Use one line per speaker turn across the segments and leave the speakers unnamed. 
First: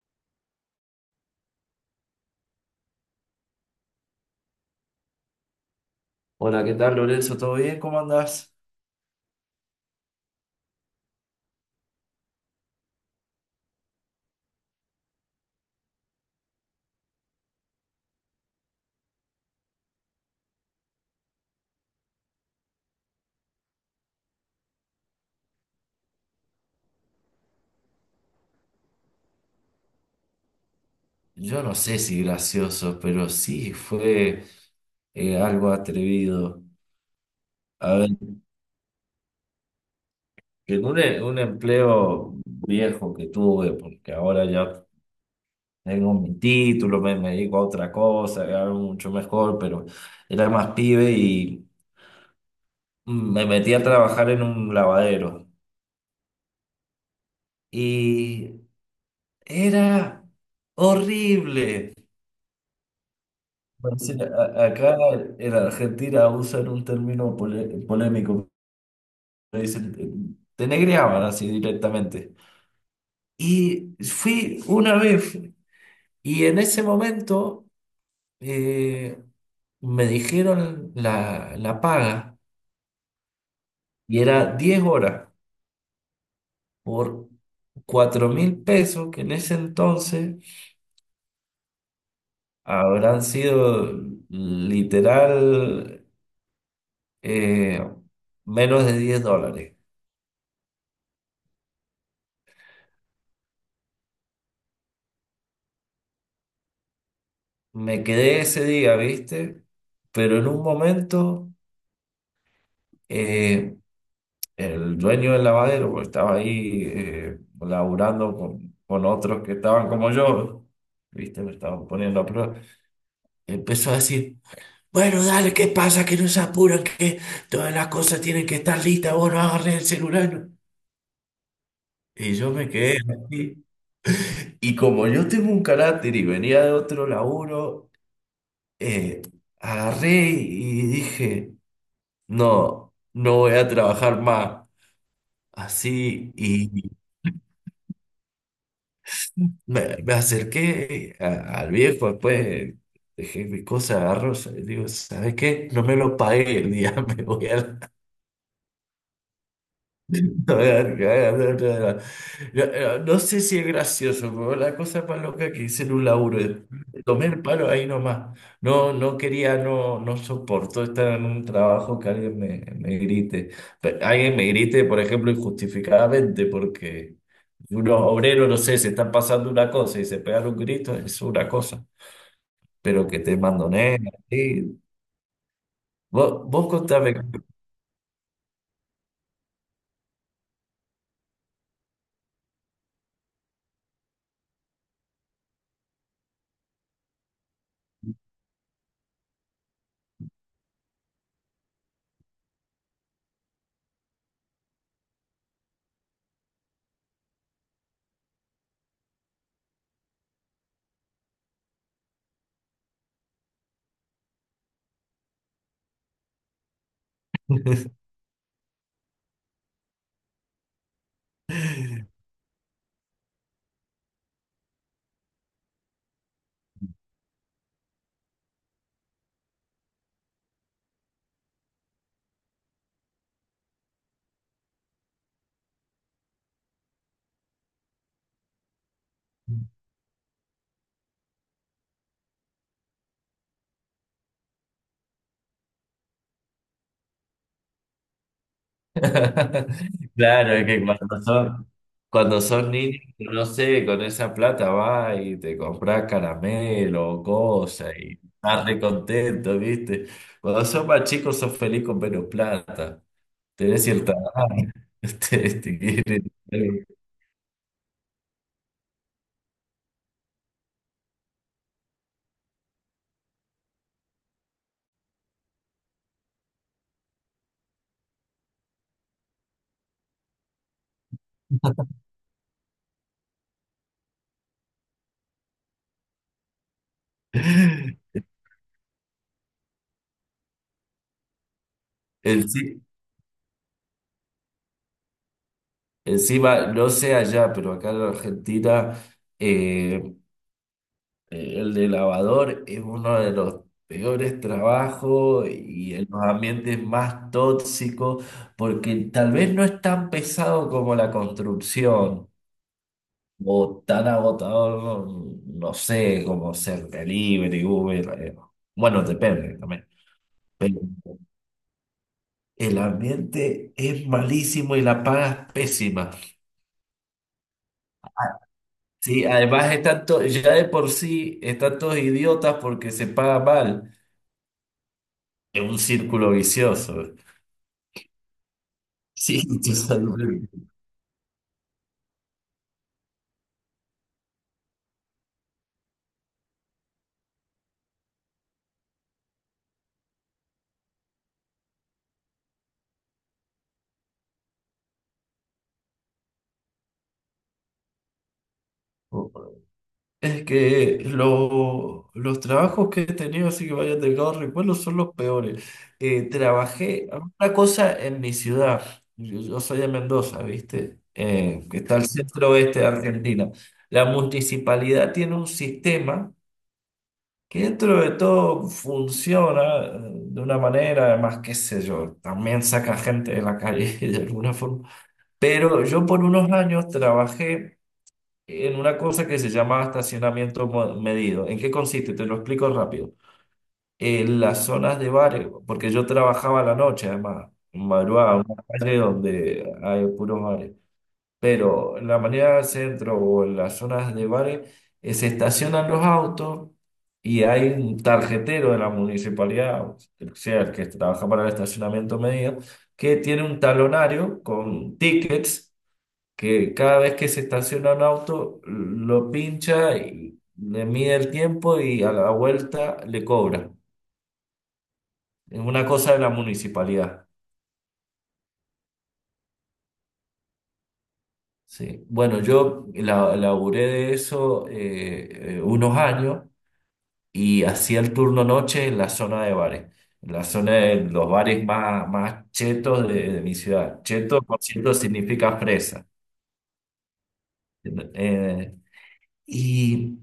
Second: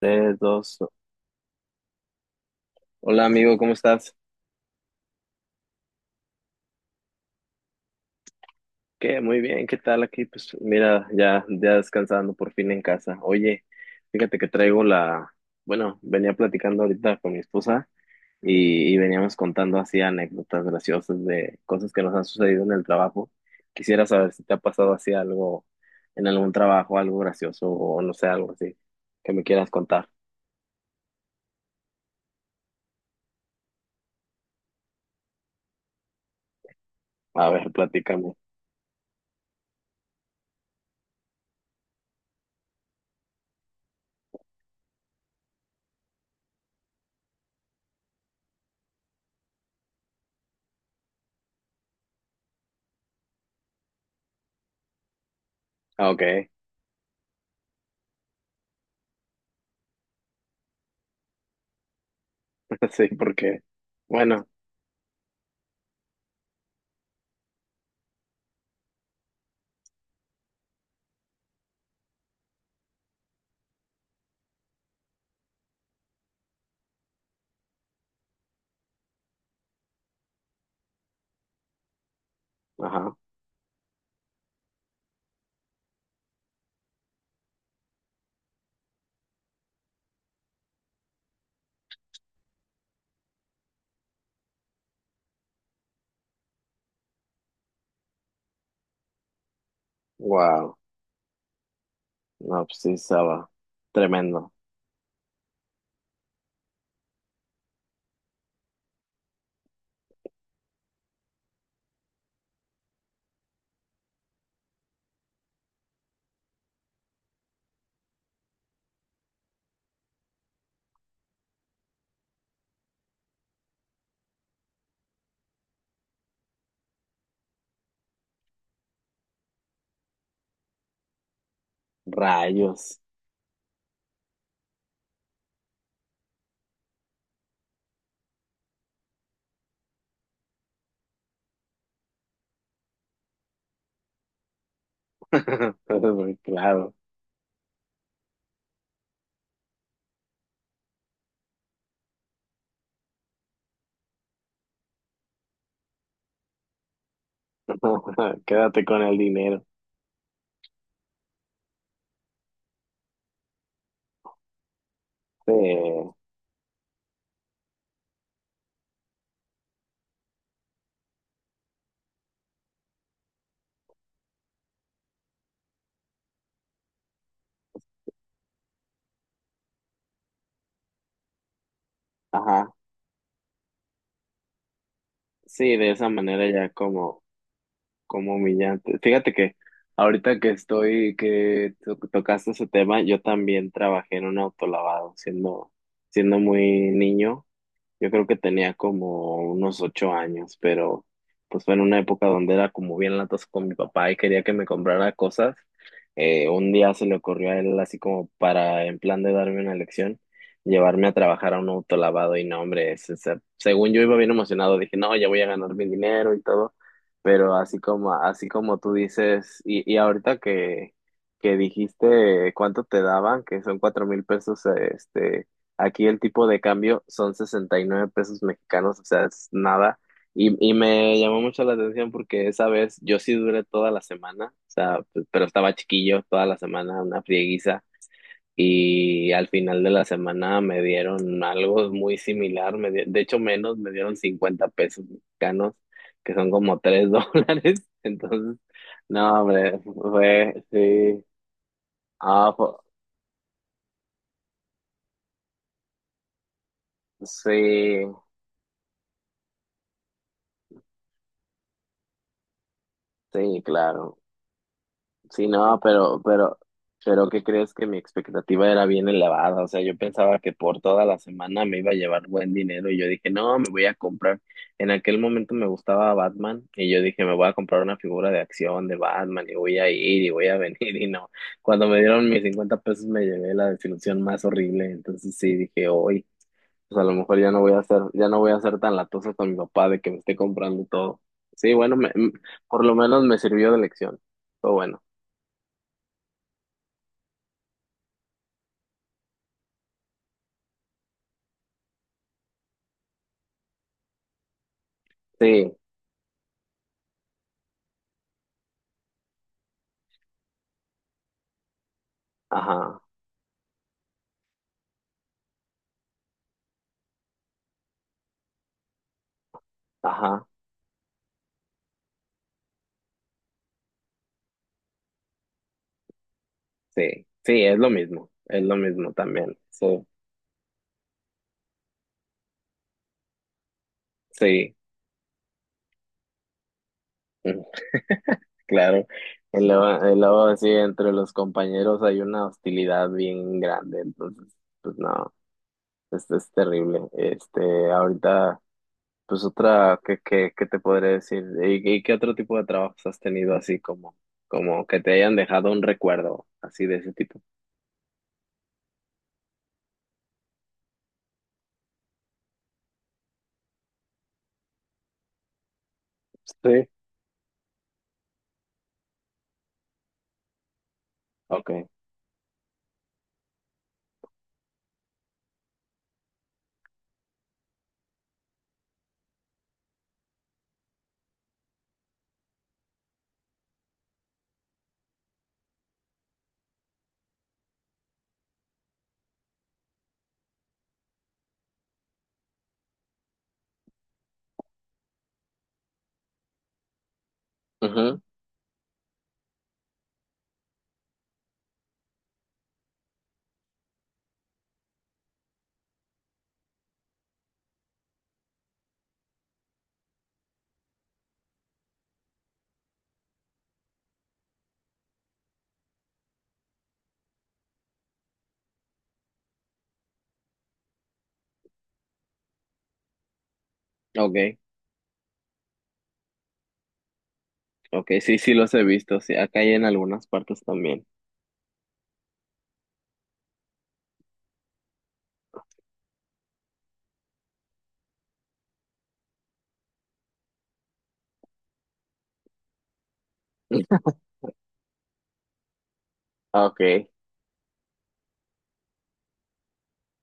Tres, dos. Hola amigo, ¿cómo estás?
Hola, ¿qué tal, Lorenzo? ¿Todo bien? ¿Cómo andás?
¿Qué? Muy bien, ¿qué tal aquí? Pues mira, ya, ya descansando por fin en casa. Oye, fíjate que traigo la, bueno, venía platicando ahorita con mi esposa y veníamos contando así anécdotas graciosas de cosas que nos han sucedido en el trabajo. Quisiera saber si te ha pasado así algo en algún trabajo, algo gracioso o no sé, algo así que me quieras contar.
Yo no sé si gracioso, pero sí fue algo atrevido.
A ver,
A ver,
platícame.
en un empleo viejo que tuve, porque ahora ya tengo mi título, me dedico a otra cosa, algo mucho mejor, pero era más pibe y me metí a trabajar en un lavadero.
Ah, ok.
Y era horrible.
Sí, porque,
Bueno, sí,
bueno,
a- acá en Argentina usan un término polémico, me dice, te negreaban así directamente. Y fui una vez, y en ese momento eh, me dijeron la paga,
ajá,
y era 10 horas por 4000 pesos, que en ese entonces habrán sido literal eh, menos de 10 dólares.
wow. No, pues sí, estaba tremendo.
Me quedé ese día, ¿viste? Pero en un momento eh, el dueño del lavadero pues, estaba ahí laburando con otros que estaban como yo, ¿viste? Me estaban poniendo a prueba. Empezó a decir, bueno, dale, ¿qué pasa? Que no se apuran, que todas las cosas tienen que estar listas, vos no agarrés el celular. No. Y yo me
Rayos.
quedé así. Y como yo tengo un carácter y venía de otro laburo, eh, agarré y dije, no, no voy a trabajar más. Así,
Pues,
y
claro.
me acerqué al viejo, después dejé mis cosas, agarro, digo, ¿sabes qué? No me lo pagué el día, me voy a la
Quédate con el dinero.
no, no sé si es gracioso, pero la cosa más loca que hice en un
Eh,
laburo, tomé el palo ahí nomás. No, no quería, no, no soporto estar en un trabajo que alguien me grite. Pe- Alguien me grite, por ejemplo, injustificadamente, porque unos obreros, no sé, se están pasando una cosa y se pegan un grito, es una cosa.
ajá.
Pero que te mandoneen, así.
Sí, de esa
Vos,
manera
vos
ya
contame.
como humillante. Fíjate que ahorita que estoy, que tocaste ese tema, yo también trabajé en un autolavado siendo muy niño. Yo creo que tenía como unos 8 años, pero pues fue en una época donde era como bien latas con mi papá y quería que me comprara cosas. Un día se le ocurrió a él así como para, en plan de darme una lección, llevarme a trabajar a un autolavado y no, hombre, según yo iba bien emocionado, dije, no, ya voy a ganar mi dinero y todo, pero así como tú dices, y ahorita que dijiste cuánto te daban, que son 4.000 pesos, aquí el tipo de cambio son 69 pesos mexicanos, o sea, es nada. Y me llamó mucho la atención porque esa vez yo sí duré toda la semana, o sea, pero estaba chiquillo toda la semana, una frieguiza. Y al final de la semana me dieron algo muy similar, de hecho menos, me dieron 50 pesos mexicanos, que son como 3 dólares. Entonces, no, hombre,
Claro,
fue,
es que
sí,
cuando
ah,
son niños, no sé, con esa plata va y te compras caramelo o cosas
sí,
y estás re contento, ¿viste? Cuando son más chicos sos feliz con menos plata.
sí,
Tenés cierta
claro.
edad.
Sí,
Te- te
no, pero,
quieren-
pero, pero, ¿qué crees que mi expectativa era bien elevada? O sea, yo pensaba que por toda la semana me iba a llevar buen dinero y yo dije, no, me voy a comprar. En aquel momento me gustaba Batman y yo dije, me voy a comprar una figura de acción de Batman y voy a ir y voy a venir y no. Cuando me dieron mis 50 pesos me llevé la desilusión más horrible. Entonces sí, dije, hoy, pues a lo mejor ya no voy a ser, ya no voy a ser tan latoso con mi papá de que me esté comprando todo. Sí, bueno,
Enci-
por lo menos me sirvió de lección. Todo bueno.
Encima, no sé allá, pero acá en Argentina. eh, El de lavador es uno de los peores trabajos
Sí,
y en los ambientes más tóxicos, porque tal vez no es tan pesado como la construcción
ajá,
o tan agotador, no, no sé, como ser delivery, Uber. Bueno, depende también.
ajá,
Pero el ambiente es malísimo y la paga es pésima.
sí, sí, es lo mismo
Sí,
también,
además
sí,
están to- ya de por sí están todos idiotas porque se paga mal.
sí,
Es un círculo vicioso.
mm, claro.
Sí,
Y
tu
luego, y
salud.
luego sí, entre los compañeros hay una hostilidad bien grande, entonces, pues no, esto es terrible. Ahorita, pues otra, ¿qué te podré decir? ¿Y qué otro tipo de trabajos has tenido así como que te hayan dejado un recuerdo así de ese tipo?
Es que lo- los trabajos que he tenido, así que vaya delgado recuerdo, son los peores.
Sí.
Trabajé una cosa en mi ciudad. Yo soy de Mendoza, ¿viste? Que
Okay.
está al centro oeste de Argentina. La municipalidad tiene un sistema que dentro de todo funciona de una manera, además, qué sé yo, también saca gente de la calle de alguna forma. Pero yo por unos años trabajé en una cosa que se llama estacionamiento medido. ¿En qué consiste? Te lo explico rápido. En las zonas de bares, porque yo trabajaba a la noche, además, en
Ujú,
madrugada, en una calle donde hay puros bares. Pero en la mañana del centro o en las zonas de bares, se estacionan los autos y hay un tarjetero de la municipalidad, o sea, el que trabaja para el estacionamiento medido, que tiene un talonario con tickets que cada vez que se estaciona un auto, lo pincha y le mide el tiempo y a la vuelta le cobra.
ok,
Es una cosa de la municipalidad.
ok, sí, sí los he visto, sí, acá hay en algunas partes también.
Sí. Bueno, laburé de eso unos años y hacía el turno noche en la zona de bares, en la zona de los bares más, más chetos de mi ciudad. Cheto, por cierto, significa fresa.
Ok,
Eh, y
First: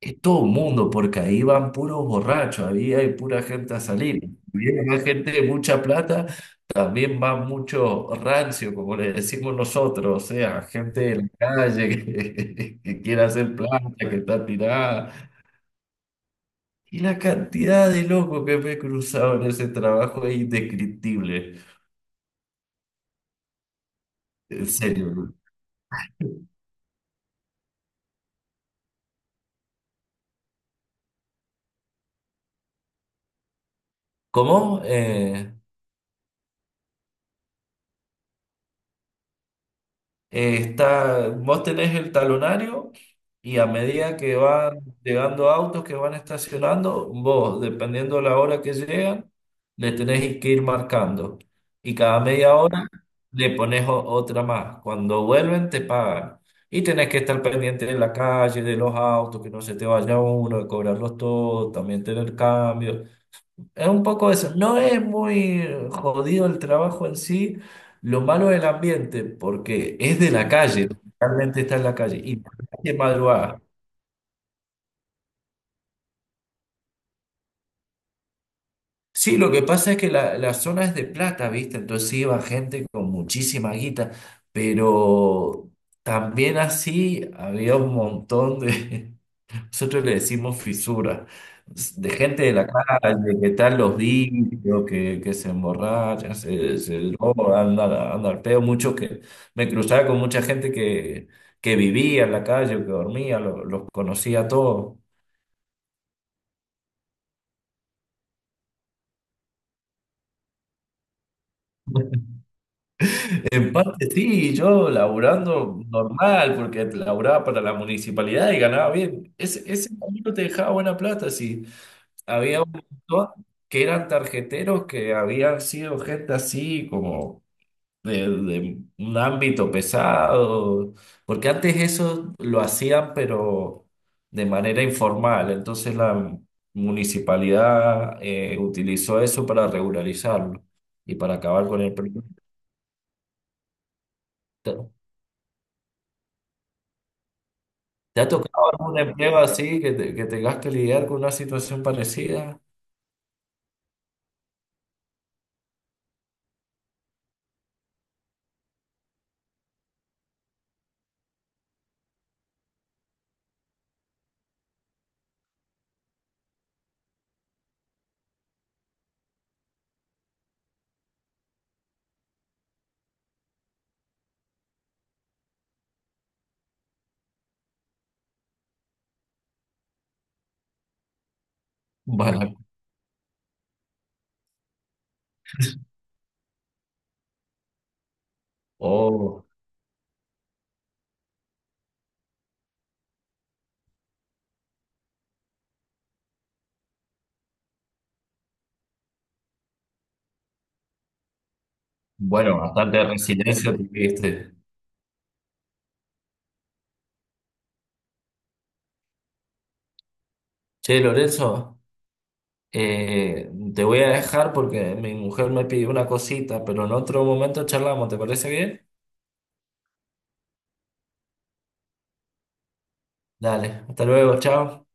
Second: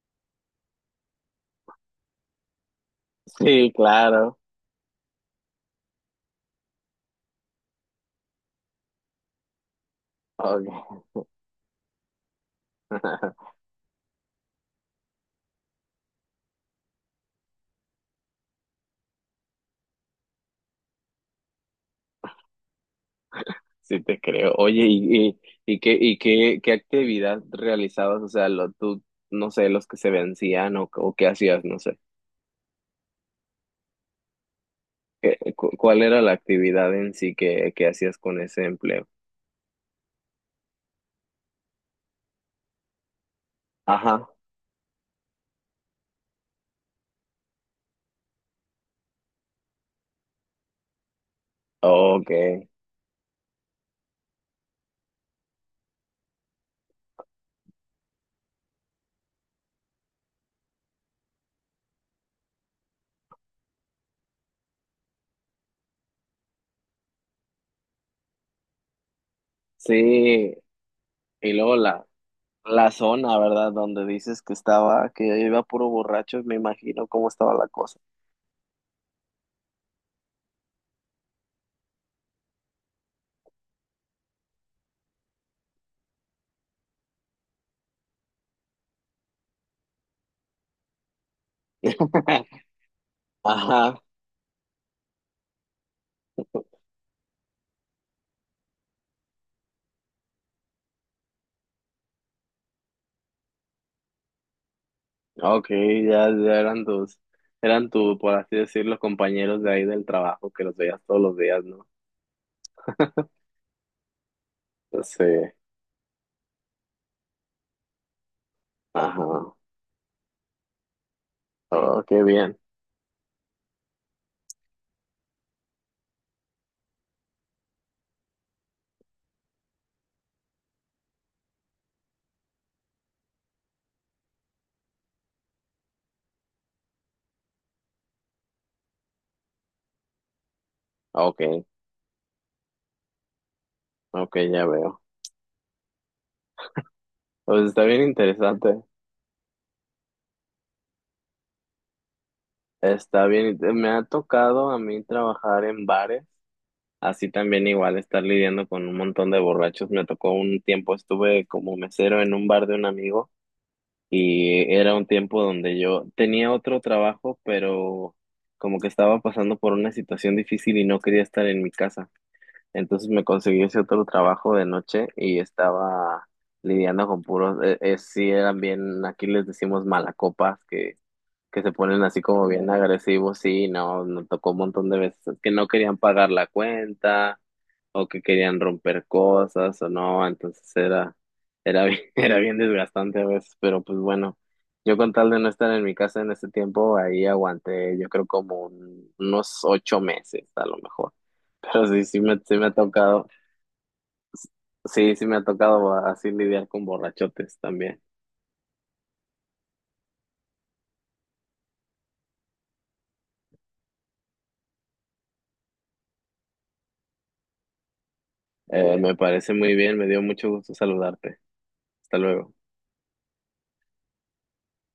es todo mundo, porque ahí van puros borrachos, ahí hay pura
sí,
gente a salir.
claro.
Viene más gente de mucha plata, también va mucho rancio, como le decimos nosotros, o sea, gente
Ok,
de la calle que, que quiere hacer plata, que está tirada. Y la cantidad de locos que me he cruzado en ese trabajo es indescriptible,
sí te creo.
en
Oye, ¿y,
serio.
y, y qué, y qué, qué actividad realizabas? O sea, tú, no sé, los que se vencían o qué hacías, no sé.
¿Cómo?
Cuál era la actividad en sí que hacías con ese empleo?
Está, vos tenés el talonario y a medida
Ajá,
que van llegando autos que van estacionando, vos, dependiendo de la hora que llegan, le tenés que ir marcando. Y cada
ok,
media hora le pones otra más. Cuando vuelven, te pagan. Y tenés que estar pendiente de la calle, de los autos, que no se te vaya uno, de cobrarlos todos, también tener cambios. Es un poco eso. No es muy jodido el trabajo en sí. Lo malo es el ambiente, porque es de la
sí.
calle,
Y
realmente
luego
está en la
la,
calle. Y
la
de
zona,
madrugada.
¿verdad? Donde dices que estaba, que iba puro borracho, me imagino cómo estaba la cosa.
Sí, lo que pasa es que la zona es de plata, ¿viste? Entonces iba gente con muchísima guita, pero también así había un montón de, nosotros le decimos fisura. De gente de la calle que están los
Ajá,
vicios, que se emborrachan, se drogan, andan anda al peo. Muchos que me cruzaba con mucha gente que vivía en la calle, que dormía, los conocía a todos.
ok, ya, ya eran tu, por así decirlo, los compañeros de ahí del trabajo que los veías todos los días, ¿no?
En parte sí, yo
Sí,
laburando normal, porque laburaba para la municipalidad y ganaba bien.
ajá,
Ese camino te dejaba buena plata, sí.
oh, qué bien,
Había un montón que eran tarjeteros que habían sido gente así como de un ámbito pesado, porque antes eso lo hacían, pero de manera informal, entonces la municipalidad utilizó eso para regularizarlo y para
ok,
acabar con el problema.
ok, ya
¿Te,
veo. Pues está bien
te ha tocado
interesante,
algún empleo así que, te- que tengas que lidiar con una situación parecida?
está bien, me ha tocado a mí trabajar en bares, así también igual estar lidiando con un montón de borrachos, me tocó un tiempo, estuve como mesero en un bar de un amigo. Y era un tiempo donde yo tenía otro trabajo, pero como que estaba pasando por una situación difícil y no quería estar en mi casa. Entonces me conseguí ese otro trabajo de noche y estaba lidiando con puros, sí eran bien, aquí les decimos malacopas, que, se ponen así como
Vale.
bien agresivos, sí, no, nos tocó un montón de veces que no querían pagar la cuenta o que querían romper
Oh,
cosas o no, entonces era bien, era bien desgastante a veces, pero pues bueno, yo con tal de no estar en mi casa en ese tiempo, ahí aguanté, yo creo como unos 8 meses a lo mejor, pero sí, sí
bueno,
me ha
bastante
tocado,
resiliencia tuviste.
sí, sí me ha tocado así lidiar con borrachotes también.
Che, Lorenzo. Te voy a dejar porque mi mujer me pidió una cosita, pero en otro momento charlamos, ¿te parece bien?
Me parece muy bien, me dio mucho gusto saludarte. Hasta luego.
Dale, hasta luego, chao.